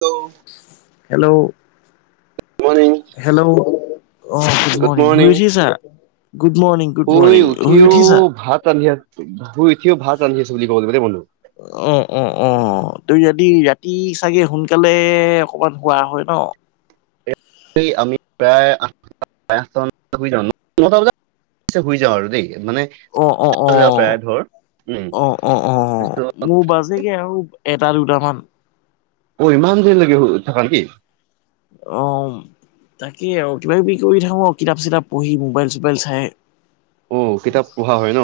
Hello hello morning hello! অ good morning শুই উঠিছা গুড মৰ্ণিং। গুড শুই মৰ্ণিং উঠিও উঠিছা ভাত ৰান্ধি আ, শুই উঠিও ভাত ৰান্ধি আছে বুলি ক'ব লাগিব দেই বন্ধু। অ অ অ ত যদি ৰাতি চাগে সোনকালে অকমান শুৱা হয় ন? এই আমি প্ৰায় আঠটা চাৰে আঠটা মানট শুই যাওঁ [inaudible] ন টা বজাত পিছত শুই যাওঁ আৰু দেই মানে অ অ অ [inaudible] প্ৰায় ধৰ উম তাৰপিছত চাগে আৰু এটা দুটামান। অ ইমান দেৰিলৈকে শুই থকা নেকি? অম। তাকে আৰু কিবা কিবি কৰি থাকো আৰু কিতাপ-চিতাপ পঢ়ি মোবাইল-চোবাইল চাই। অ কিতাপ পঢ়া হয় ন?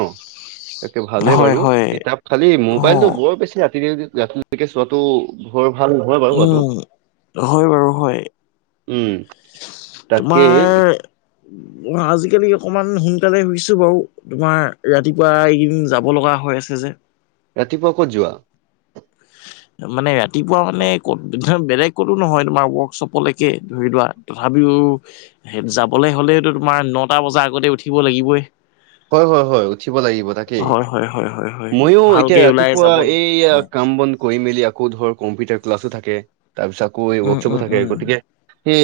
তাকে ভালেই হয় বাৰু, হয় কিতাপ খালি অ মোবাইলটো বৰ বেছি ৰাতি ৰাতিলৈকে চোৱা টো ভৰ ভাল নহয় বাৰু হোৱাটো। উম হয় বাৰু হয় উম তাকে তোমাৰ অ আজিকালি অকমান সোনকালে শুইছো বাৰু। তোমাৰ ৰাতিপুৱা এইকেইদিন যাব লগা হৈ আছে যে ৰাতিপুৱা ক'ত যোৱা? মানে ৰাতিপুৱা মানে ক'ত বেলেগতো নহয় তোমাৰ ৱৰ্কশ্বপলৈকে ধৰি লোৱা। তথাপিও সেই যাবলৈ হ'লেতো তোমাৰ নটা বজাৰ আগতে উঠিব লাগিবই। উ হয় হয় হয়। উঠিব লাগিব তাকেই হয় হয় হয় হয় হয় ময়ো এতিয়া ভালকে ওলাই ৰাতিপুৱা যাবলৈ এইয়া অ কাম বন। কৰি মেলি আকৌ ধৰ কম্পিউটাৰ ক্লাছো থাকে। তাৰপিছত আকৌ এই উম ৱৰ্কশ্বপো উম থাকে। উম গতিকে সেই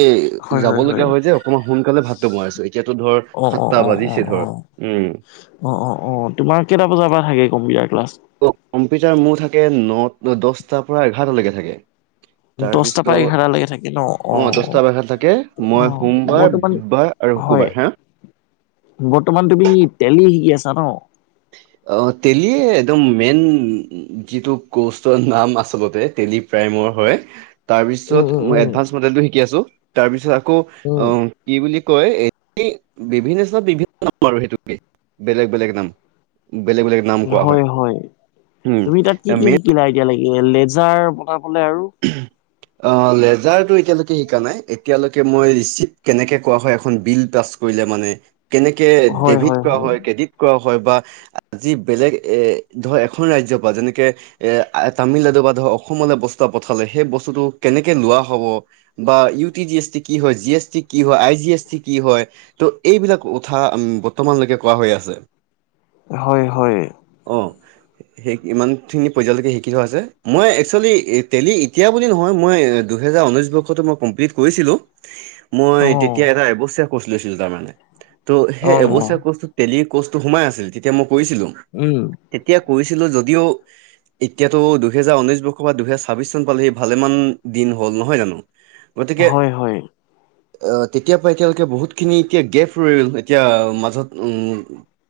যাব লগগীয়া হয় যে অকমান সোনকালে ভাতটো বনাই আছো এতিয়াতো ধৰ অ অ সাতটা অ অ অ বাজিছে ধৰ। উম অ অ অ তোমাৰ কেইটা বজাৰ পৰা থাকে কম্পিউটাৰ ক্লাছ ক কম্পিউটাৰ মোৰ থাকে ন দহটাৰ পৰা এঘাৰটালৈকে থাকে। দহটাৰ তাৰপিছত পৰা এঘাৰটালৈকে থাকে ন অ দহটা বাষাত থাকে মই অ' সোমবাৰ বৰ্তমান বুধবাৰ আৰু হয় শুকুবাৰ হাঁ? বৰ্তমান তুমি টেলি শিকি আছা ন? অ, টেলি একদম মেইন উ উম যিটো কৌষ্টৰ নাম আচলতে টেলি প্ৰাইমৰ হয়, তাৰপিছত উম, উম, মই উম, এডভাঞ্চ মডেলটো শিকি আছোঁ, তাৰপিছত আকৌ, উম, অহ, কি বুলি কয় এই বিভি [unintelligible] বিভি [unintelligible] নাম আৰু সেইটোকে, বেলেগ বেলেগ নাম। বেলেগ বেলেগ নাম উম কোৱা হয়, হয়, উম তুমি তাত কি কি মেইন হিকিলা এতিয়ালৈকে লেডজাৰ বনাবলে আৰু? [unintelligible] অ, লেজাৰটো এতিয়ালৈকে হিকা নাই, এতিয়া লৈকে মই ৰিচিভ কেনেকে কৰা হয় এখন বিল টাচ কৰিলে মানে, কেনেকে ডেভিট কৰা হয়, ক্ৰেডিট কৰা হয় বা আজি বেলেগ এ ধৰ এখন ৰাজ্যৰ পা যেনেকে এ আ তামিলনাডু বা ধৰ অসমলে বস্তা পঠালে সেই বস্তুটো কেনেকে লোৱা হ'ব বা U T G S T কি হয়, জি এছ টি কি হয়, আই জি এছ টি কি হয় ত' এইবিলাক উথা অম, বৰ্তমানলৈকে কোৱা হৈ আছে। হয়, হয়। অ, সেই ইমানখিনি পৰ্যায়লৈকে হিকি লোৱা হৈছে, মই একচুৱেলি এ টেলি এতিয়া বুলি নহয় মই এ দুহেজাৰ ঊনৈছ বৰ্ষতে মই কমপ্লিট কৰিছিলোঁ, মই তে অ', তিয়া এটা এবছীয়া কৰ্চ লৈছিলোঁ তাৰমানে, ত' সেই অ', এবছয়া কৰ্চটোত টেলি কৰ্চটো সোমাই আছিল তেতিয়া মই কৰিছিলোঁ। উম, তেতিয়া কইছিলোঁ যদিও এতিয়াটো দুহেজাৰ ঊনৈশ বৰ্ষৰ পা দুহেজাৰ ছা ছাব্বিছ চন পালেহি ভালেমান দিন হ'ল নহয় জানো? গতিকে হয়, হয়, আহ তেতিয়া পা এতিয়ালেকে বহুতখিনি এতিয়া গেপ ৰ'ল এতিয়া মাজত উম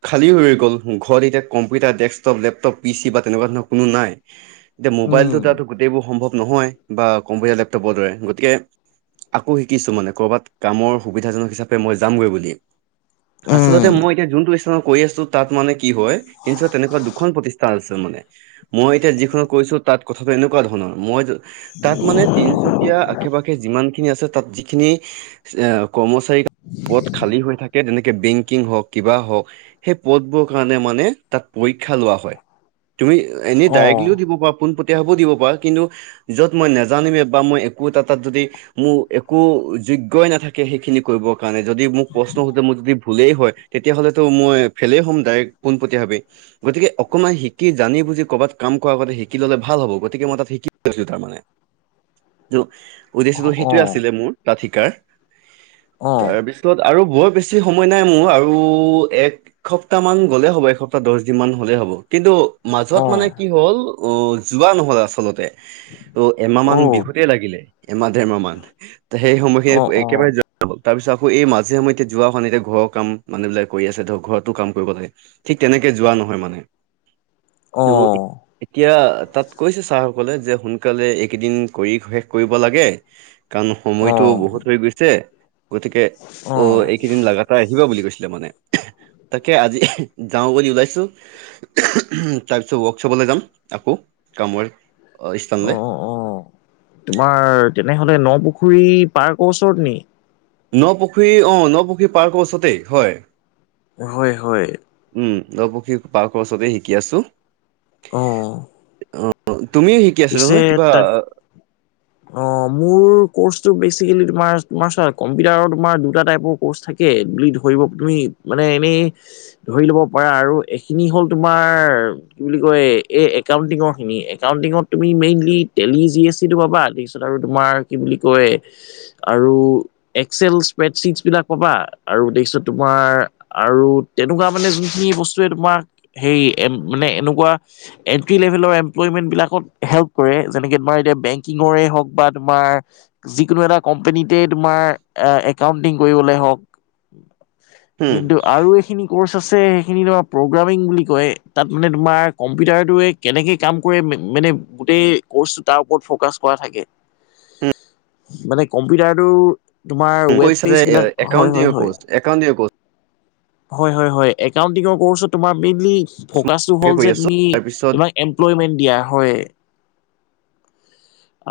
খালী হৈ গ'ল উম, ঘৰত এতিয়া computer, desktop, laptop, P C বা তেনেকুৱা ধৰণৰ কোনো নাই। এতিয়া উম, মোবাইলটোৰ দাৰা গোটেইবোৰ সম্ভৱ নহয় বা কম্পিউটাৰ, লেপটপৰ দৰে গতিকে আকৌ হিকিছো মানে ক'ৰবাত কামৰ সুবিধাজনক হিচাপে মই যামগৈ বুলি। উম, আচলতে মই এতিয়া যোনটো স্থানত কই আছোঁ তাত মান কি হয় [unintelligible] তেনেকুৱা দুখন প্ৰতিষ্ঠান মানে, মই এতিয়া যিখনত কইছোঁ তাত কথা এনেকুৱা ধৰণৰ, মই য তাত মানে তিনচু কীয়া আশে-পাশে যিমান খিনি আছে তাত যিখিনি, এ কৰ্মচাৰী পদ খালী হৈ থাকে যেনেকে বেংকিং হওঁক কিবা হওঁক, সেই পদবোৰ কাৰণে মানে তাত পৰীক্ষা লোৱা হয়, তুমি [unintelligible] এনে অ', ডায়েকলিও দিব পা পোনপটীয়াভাৱেও দিব পা কিন্তু য'ত মই নেজানিমেই বা মই একো এটা তাত যদি মো একো যোগ্যই নাথাকে সেইখিনি কৰিবৰ কাৰণে যদি মোক প্ৰশ্ন সুধে মো যদি ভুলেই হয় তেতিয়াহ'লেতো মই ফেলেই হ'ম ডায়েক পোনপটীয়াভাৱে। গতিকে অকমান হিকি জানি বুজি ক'বাত কাম কৰা আগতে হিকি ল'লে ভাল হ'ব গতিকে মই তাত হিকি [unintelligible] ছিলো তাৰমানে, [unintelligible] উদ্দেশ্যটো অ', সেইটোৱে অ', আছিলে মোৰ তাত হিকাৰ, অ', তাৰপিছ তাত আৰু বৰ বেছি সময় নাই মোৰ আৰু এক এসপ্তাহ মান গ'লেই হ'ব, এসপ্তাহ দচ দিন মান হ'লেই হ'ব, কিন্তু মাজত অ', মানে অ', কি হ'ল অ, যোৱা নহ'ল আচলতে। ত' এমাহ মান অ', বিহুতেই লাগিলে, এমাহ দেৰমাহ মান। তে সেই সময় সেই অ', এইকেবাৰে [unintelligible] তাৰপিছত আকৌ এই মাজে সময়ে এতিয়া যোৱা হোৱা নাই এতিয়া ঘৰ কাম মানুহ বিলাক কৰি আছে, ধৰ ঘৰতো কাম কৰিব লাগে। ঠিক তেনেকে যোৱা নহয় মানে, ত' অ', এত-এতিয়া তাত কৈছে ছাৰসকলে যে সোনকালে এইকেইদিন কৰি শেষ কৰিব লাগে। কাৰণ সময়টো বহুত হৈ গৈছে, গতিকে অ এইকেইদিন লাগা। তাই আহিব বুলি কৈছিলে মানে, তাকে আজি যাওঁ বুলি ওলাইছো। তাৰপিছত ৱৰ্কশ্বপলৈ যাম আকৌ কামৰ স্থানলে। অঁ তোমাৰ তেনেহ'লে নপুখুৰী পাৰ্কৰ ওচৰত নি? নপুখুৰী অ নপুখুৰী পাৰ্কৰ ওচৰতেই হয়। হয় হয়। উম ন পুখুৰিৰ পাৰ্কৰ ওচৰতে শিকি আছো। অ। অ তুমি শি পিছে তাক [inaudible] অঁ মোৰ ক'ৰ্চটো বেচিকেলি তোমাৰ তোমাৰ চোৱা কম্পিউটাৰৰ তোমাৰ দুটা টাইপৰ কৰ্চ থাকে বুলি ধৰিব তুমি মানে এনেই ধৰি ল'ব পাৰা আৰু এখিনি হ'ল তোমাৰ কি বুলি কয়? এই একাউণ্টিঙৰ খিনি, একাউণ্টিঙত তুমি মেইনলি টেলি জি এছিটো পাবা। তাৰপিছত আৰু তুমাৰ কি বুলি কয় আৰু এক্সেল স্প্ৰেডছিক্স বিলাক পাবা, আৰু দেখিছো তোমাৰ আৰু তেনেকুৱা মানে যোনখিনি বস্তুৱে তোমাক সেই এ মানে এনেকুৱা এণ্ট্ৰি লেভেলৰ এমপ্লয়মেণ্টবিলাকত হেল্প কৰে। যেনেকে তোমাৰ এতিয়া বেংকিঙৰে হওক বা তোমাৰ যিকোনো এটা কোম্পানীতে তোমাৰ আ একাউন্টিং কৰিবলে হওঁক। উম, কিন্তু আৰু এইখিনি ক'ৰ্চ আছে সেইখিনি তোমাৰ প্ৰগ্ৰামিং বুলি কয়। তাত মানে তোমাৰ কম্পিউটাৰটোৱে কেনেকে কাম কৰে মে মানে গোটেই কৰ্চটো তাৰ ওপৰত ফকাচ কৰা থাকে। মানে কম্পিউটাৰটো তোমাৰ উম, কৈছা যে ৱেবপেজ বিলাক, হয় হয় একাউণ্টিঙৰ হয়। কৰ্চ একাউণ্টিঙৰ হয় হয় হয়। একাউণ্টিঙৰ কৰ্চত তোমাৰ মেইনলি ফ'কাচটো কৰ্চ হ'ল কৰি যে আছো তুমি তাৰপিছত তোমাক এমপ্লয়মেণ্ট দিয়া হয়।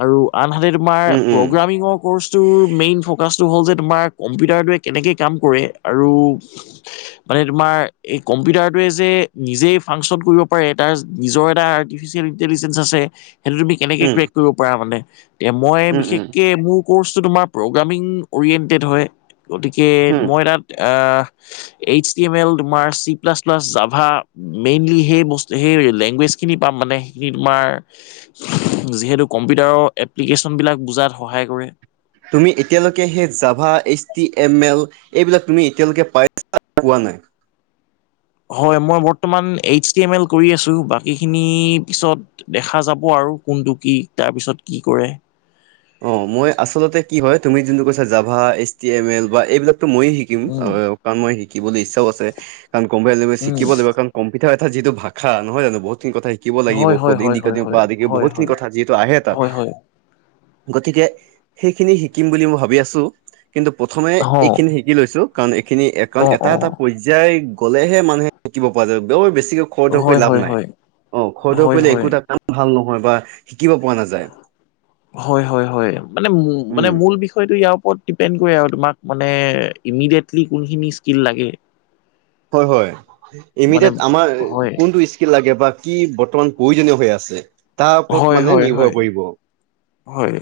আৰু আনহাতে তোমাৰ উম, উম, প্ৰগ্ৰামিঙক কৰ্চটোৰ মেইন ফকাচটো হ'ল যে তোমাৰ কম্পিউটাৰটোৱে কেনেকে কাম কৰে আৰু মানে তোমাৰ এই কম্পিউটাৰটোৱে যে নিজেই ফাংচন কৰিব পাৰে। তাৰ নিজৰ এটা আৰ্টিফিচিয়েল ইণ্টেলিজেঞ্চ আছে, সেইটো তুমি কেনেকে হুম, ক্ৰেক কৰিব পাৰা মানে? এতিয়া মই উম, উম, বিশেষকে মোক কৰ্চটো তোমাৰ প্ৰগ্ৰামিং অৰিয়েণ্টেড হয়। গতিকে হুম, মই তাত আহ এইচ তি এম এল তোমাৰ C plus plus Java. Mainly সেই বস সেই লেংগুৱেজ খিনি পাম মানে সেইখিনি তোমাৰ যিহেতু কম্পিউটাৰৰ এপ্লিকেশ্যনবিলাক বুজাত সহায় কৰে। তুমি এতিয়ালৈকে সেই Java, H T M L এইবিলাক তুমি এতিয়ালৈকে পাইছা নে পোৱা নাই? হয় মই বৰ্তমান এইচ টি এম এল কৰি আছোঁ। বাকীখিনি পিছত দেখা যাব আৰু কোনটো কি তাৰপিছত কি কৰে। অ মই আচলতে কি হয় তুমি যোনটো কৈছা Java, H T M L বা এইবিলাকতো মই শিক শিকিম উম কাৰণ মই শিকিবলে ইচ্ছাও আছে। কাৰণ কম্পালছৰি উম শিকিব লাগিব কাৰণ কম্পিউটাৰ এটাৰ যিটো ভাষা নহয় জানো? বহুতখিনি কথা শিকিব লাগিব। হয় হয় ক'ত হয় ইনদিকা হয় দিও বা হয় আদিকেও হয় বহুতখিনি হয় কথা যিহেতু আহে তাত, হয় হয় গতিকে সেইখিনি শিকিম বুলি মই ভাবি আছো, কিন্তু প্ৰথমে এইখিনি অ শিকি লৈছো, কাৰণ এইখিনি অ কাৰণ এটা এটা পৰ্যায় গ'লেহে মানুহে শিকিব পৰা যায় বৰ বেছিকৈ অ খৰ-ধৰ কৰি হয় লাভ হয় নাই, হয় অ' খৰ-ধৰ হয় কৰিলে হয় একোটা কাম ভাল নহয় বা শিকিব পৰা নাযায়। হয়-হয়-হয়, মানে মানে উম মূল বিষয়টো ইয়াৰ ওপৰত ডিপেণ্ড কৰে আৰু তোমাক মানে ইমিডিয়েটলি কোনখিনি স্কিল লাগে। হয়, হয় মানে এমিডিয়েত আমাৰ হয় কোনটো স্কি কি লাগে বা কি বৰ্তমান প্ৰয়োজনীয় হৈ আছে। তাৰ ওপৰত হয় মানে হয় নিৰ্ভৰ হয় কৰিব। হয়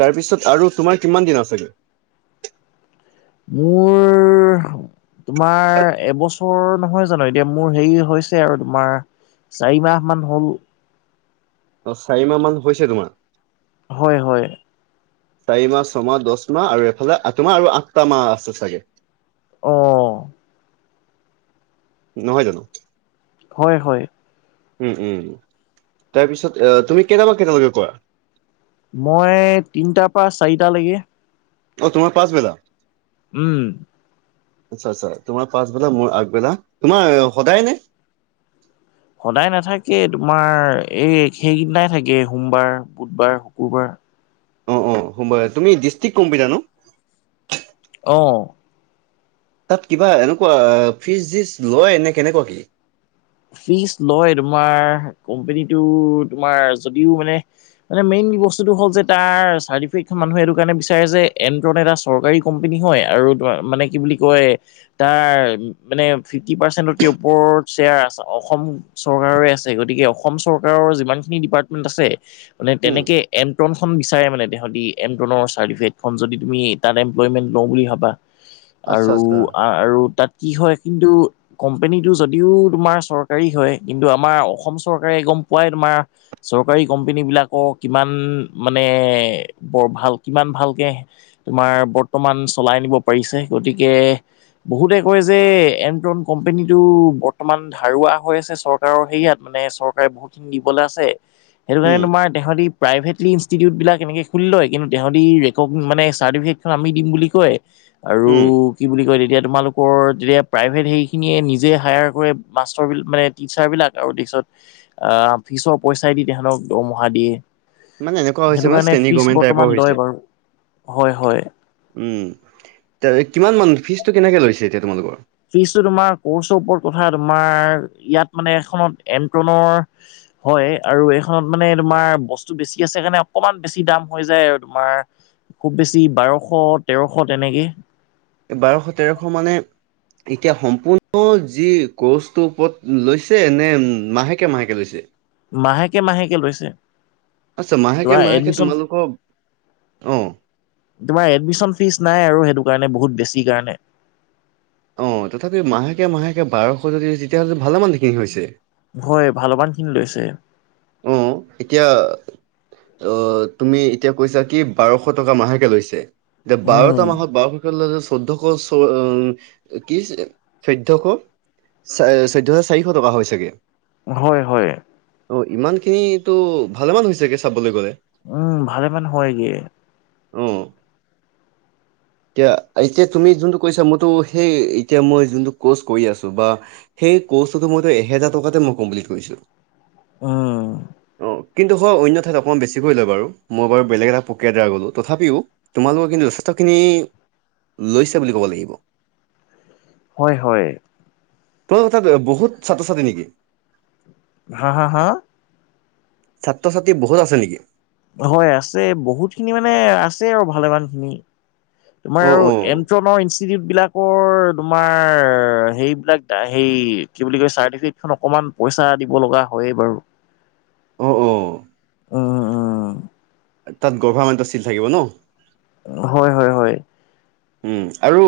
তাৰ পিছত আৰু তোমাৰ কিমান দিন আছেগৈ? মোৰ, তোমাৰ এবছৰত নহয় জানো, এতিয়া মোৰ হেৰি হৈছে আৰু তোমাৰ চাৰি মাহ মান হ'ল। অ' চাৰি মাহ মান হৈছে তোমাৰ? হয়, হয়। চাৰি মাহ, ছমাহ, দচ মাহ আৰু এইফালে তোমাৰ আৰু আঠটা মাহ আছে চাগে? অ'। নহয় জানো? হয়, হয়। উ'ম, উ'ম তাৰ পিছত এ তুমি কেইটাৰ পৰা কেইটালৈকে কৰা? মই তিনটাৰ পৰা চাৰিটালেকে। অ', তোমাৰ পাঁচবেলা? উ'ম। আচ্ছা আচ্ছা তোমাৰ পাচবেলা, মোৰ আগবেলা তোমাৰ সদায় নে? সদায় নাথাকে তোমাৰ এই সেইকেইদিনাই থাকে সোমবাৰ, বুধবাৰ, শুকুৰবাৰ। অ' অ 'সোমবাৰে, তুমি ডিছটিক কম্পিউটাৰ ন? অ'। তাত কিবা এনেকুৱা ফিচ জিচ লয় নে কেনেকুৱা কি? ফিজ লয়, তোমাৰ কোম্পেনীটো তোমাৰ যদিও মানে মানে মেইন বস্তুতো হ'ল যে তাৰ চাৰ্টিফিকেটখন মানুহে এইটো কাৰণে বিচাৰে যে এনট্ৰন এটা চৰকাৰী কোম্পানী হয় আৰু মানে কি বুলি কয় তাৰ মানে ফিফটি পাৰ্চেন্টত কে ওপৰত শ্বেয়াৰ আছে অসম চৰকাৰৰে আছে গতিকে অসম চৰকাৰৰ যিমান খিনি ডিপাৰ্টমেন্ট আছে মানে উম তেনেকে এমট্ৰনখন বিচাৰে মানে তহঁতি এমট্ৰনৰ চাৰ্টিফিকেটখন যদি তুমি তাত এমপ্লয়মেণ্ট লওঁ বুলি ভাবা। [unintelligible] আৰু আচ্ছা আৰু তাত কি হয় কিন্তু কোম্পনীটো যদিও তোমাৰ চৰকাৰী হয়, কিন্তু আমাৰ অসম চৰকাৰে গম পোৱাই তোমাৰ চৰকাৰী কোম্পানী বিলাকৰ কিমান মানে বৰ ভাল কিমান ভালকে তোমাৰ বৰ্তমান চলাই নিব পাৰিছে, গতিকে বহুতে কয় যে এণ্টন কোম্পেনীটো বৰ্তমান ধাৰুৱা হৈ আছে চৰকাৰৰ হেৰিয়াত মানে চৰকাৰে বহুত খিনি দিবলৈ আছে, সেইটো কাৰণে উম তোমাৰ তেহঁতি প্ৰাইভেটলি ইনষ্টিটিউটবিলাক এনেকৈ খুলি লয়, কিন্তু তেহঁতি ৰেকগ মানে চাৰ্টিফিকেটখন আমি দিম বুলি কয় আৰু হু'ম। কু কি বুলি কয় তেতিয়া, তোমালোকৰ তেতিয়া প্ৰাইভেট হেইখিনিয়ে নিজে হায়াৰ কৰে মাষ্টৰ বিলাক মানে টিচাৰ বিলাক আৰু তিৰিছত আ'হ, ফিচৰ পইচাই দি তাহঁতক দৰমহা দিয়ে। মানে এনেকুৱা হৈছে সেইটো মানে কাৰণে চেনী ফিজ গভমেণ্ট টাইপৰ বৰ্তমান হৈছে লয় বাৰু হয়, হয়। উ'ম, কিমান মান ফিজটো কেনেকে লৈছে এতিয়া তোমালোকৰ? ফিজটো তোমাৰ কৰ্চৰ ওপৰত কথা তোমাৰ ইয়াত মানে এখনত এমট্ৰনৰ হয় আৰু এইখনত মানে তোমাৰ বস্তু বেছি আছে কাৰণে অকমান বেছি দাম হৈ যায় আৰু তোমাৰ খুব বেছি বাৰ শ তেৰ শ তেনেকে। বাৰ শ তেৰ শ মানে এতিয়া সম্পূৰ্ণ যি কৰ্চটোৰ ওপৰত লৈছে নে মাহেকে মাহেকে লৈছে? মাহেকে মাহেকে লৈছে। আচ্ছা মাহেকে তোমাৰ মাহেকে এডমিশন তোমালোকৰ অ। তোমাৰ এডমিশ্যন ফিজ নাই আৰু সেইটো কাৰণে বহুত বেছি কাৰণে। অঁ তথাপিও মাহেকে মাহেকে বাৰ শ যদি তেতিয়া হ'লে ভালেমানখিনি হৈছে। ভ ভালমানখিনি লৈছে। অ এতিয়া অ তুমি এতিয়া কৈছা কি বাৰ শ টকা মাহকে লৈছে, এতিয়া উম বাৰটা মাহত বাৰশ ল'লে চৈধ্য শ কি চৈধ্য শ চাই চৈধ্য শ চাৰিশ টকা হয় ছাগে। হয় হয়। ইমানখিনিটো ভালেমান হৈছেগে চাবলে গ'লে। উম ভালেমান হয়গে। ও। এতিয়া এতিয়া তুমি যোনটো কৈছা মইতো সেই এতিয়া মই যোনটো কৰ্চ কৰি আছো বা সেই ক'ৰ্চটোটো মইতো এহেজাৰ টকাতে মই কমপ্লিত কৰিছো। অঁ। অ কিন্তু হয় অন্য ঠাইত অকণমান বেছিকৈ লয় বাৰু, মই বাৰু বেলেগ এটা প্ৰক্ৰিয়াৰ দ্বাৰা গ'লোঁ তথাপিও তোমালোকৰ কিন্তু যথেষ্টখিনি লৈছে বুলি ক'ব লাগিব। হয় হয়। ত তাত বহুত ছাত্ৰ ছাত্ৰী নেকি? হা হা হা? ছাত্ৰ ছাত্ৰী বহুত আছে নেকি? হয় আছে বহুতখিনি মানে আছে আৰু ভালেমান খিনি। তোমাৰ অ' আৰু অ' এমট্ৰনৰ ইনষ্টিটিউট বিলাকৰ তোমাৰ সেইবিলাক সেই কি বুলি কয় চাৰ্টিফিকেটখন অকণমান পইচা দিব লগা হয়েই বাৰু। অ' অ' উম উম। তাত গৰ্ভামেন্তৰ চিল থাকিব ন? হয় হয় হয়। উম আৰু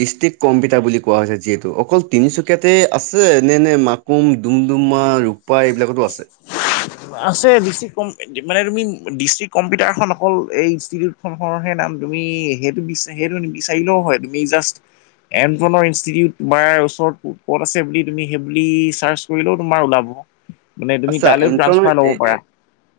ডিষ্ট্ৰিক কম্পিতাৰ বুলি কোৱা হৈছে যিহেতু অকল তিনিচুকী [inaudible] কিয়াতে আছে নে নে মাকুম, ডুমডুমা, ৰূপাই এইবিলাকতো আছে? আছে ডিষ্ট্ৰিক কম মানে তুমি ডিষ্ট্ৰিক কম্পিউটাৰখন অকল এই ইনষ্টিটিউট [inaudible] হে নাম তুমি সেইটো বিচ সেইটো নিবিচাৰিলেও হয় তুমি জাষ্ট এনট্ৰণৰ ইনষ্টিটিউট তোমাৰ ওচৰত ক'ত আছে বুলি তুমি সেই বুলি চাৰ্চ কৰিলেও তোমাৰ ওলাব। মানে তুমি আচ্ছা তালেও এণ্ট্ৰনৰ ট্ৰান্সফাৰ এ ল'ব এ পাৰা।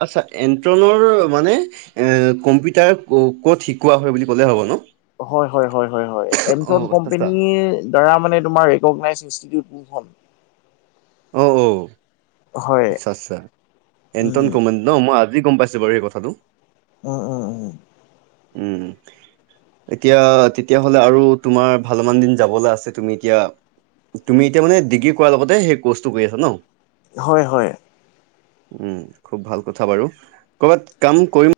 আচ্ছা এণ্ট্ৰনৰ মানে এ কম্পিউটাৰ ক'ত শিকোৱা হয় বুলি ক'লে হ'ব ন? হয় হয় হয় হয় হয় এমট্রণ অ' আচ্ছা আচ্ছা কোম্পানীৰ! দ্বাৰা মানে তোমাৰ ৰিকগ্নাইছ ইনষ্টিটিউট কোনখন? অঁ অ হয় আচ্ছা আচ্ছা এমন্ত্ৰণ উম কমেন! ন মই আজি গম পাইছো বাৰু এই কথাটো। অঁ অঁ উম এতিয়া তেতিয়াহলে আৰু তোমাৰ ভালেমান দিন যাবলে আছে তুমি এতিয়া! তুমি এতিয়া মানে ডিগ্ৰী কৰাৰ লগতে সেই ক'ৰ্চটো কৰি আছা ন? হয় হয় উম খুব ভাল কথা বাৰু, কৰ'বাত কাম কৰিম!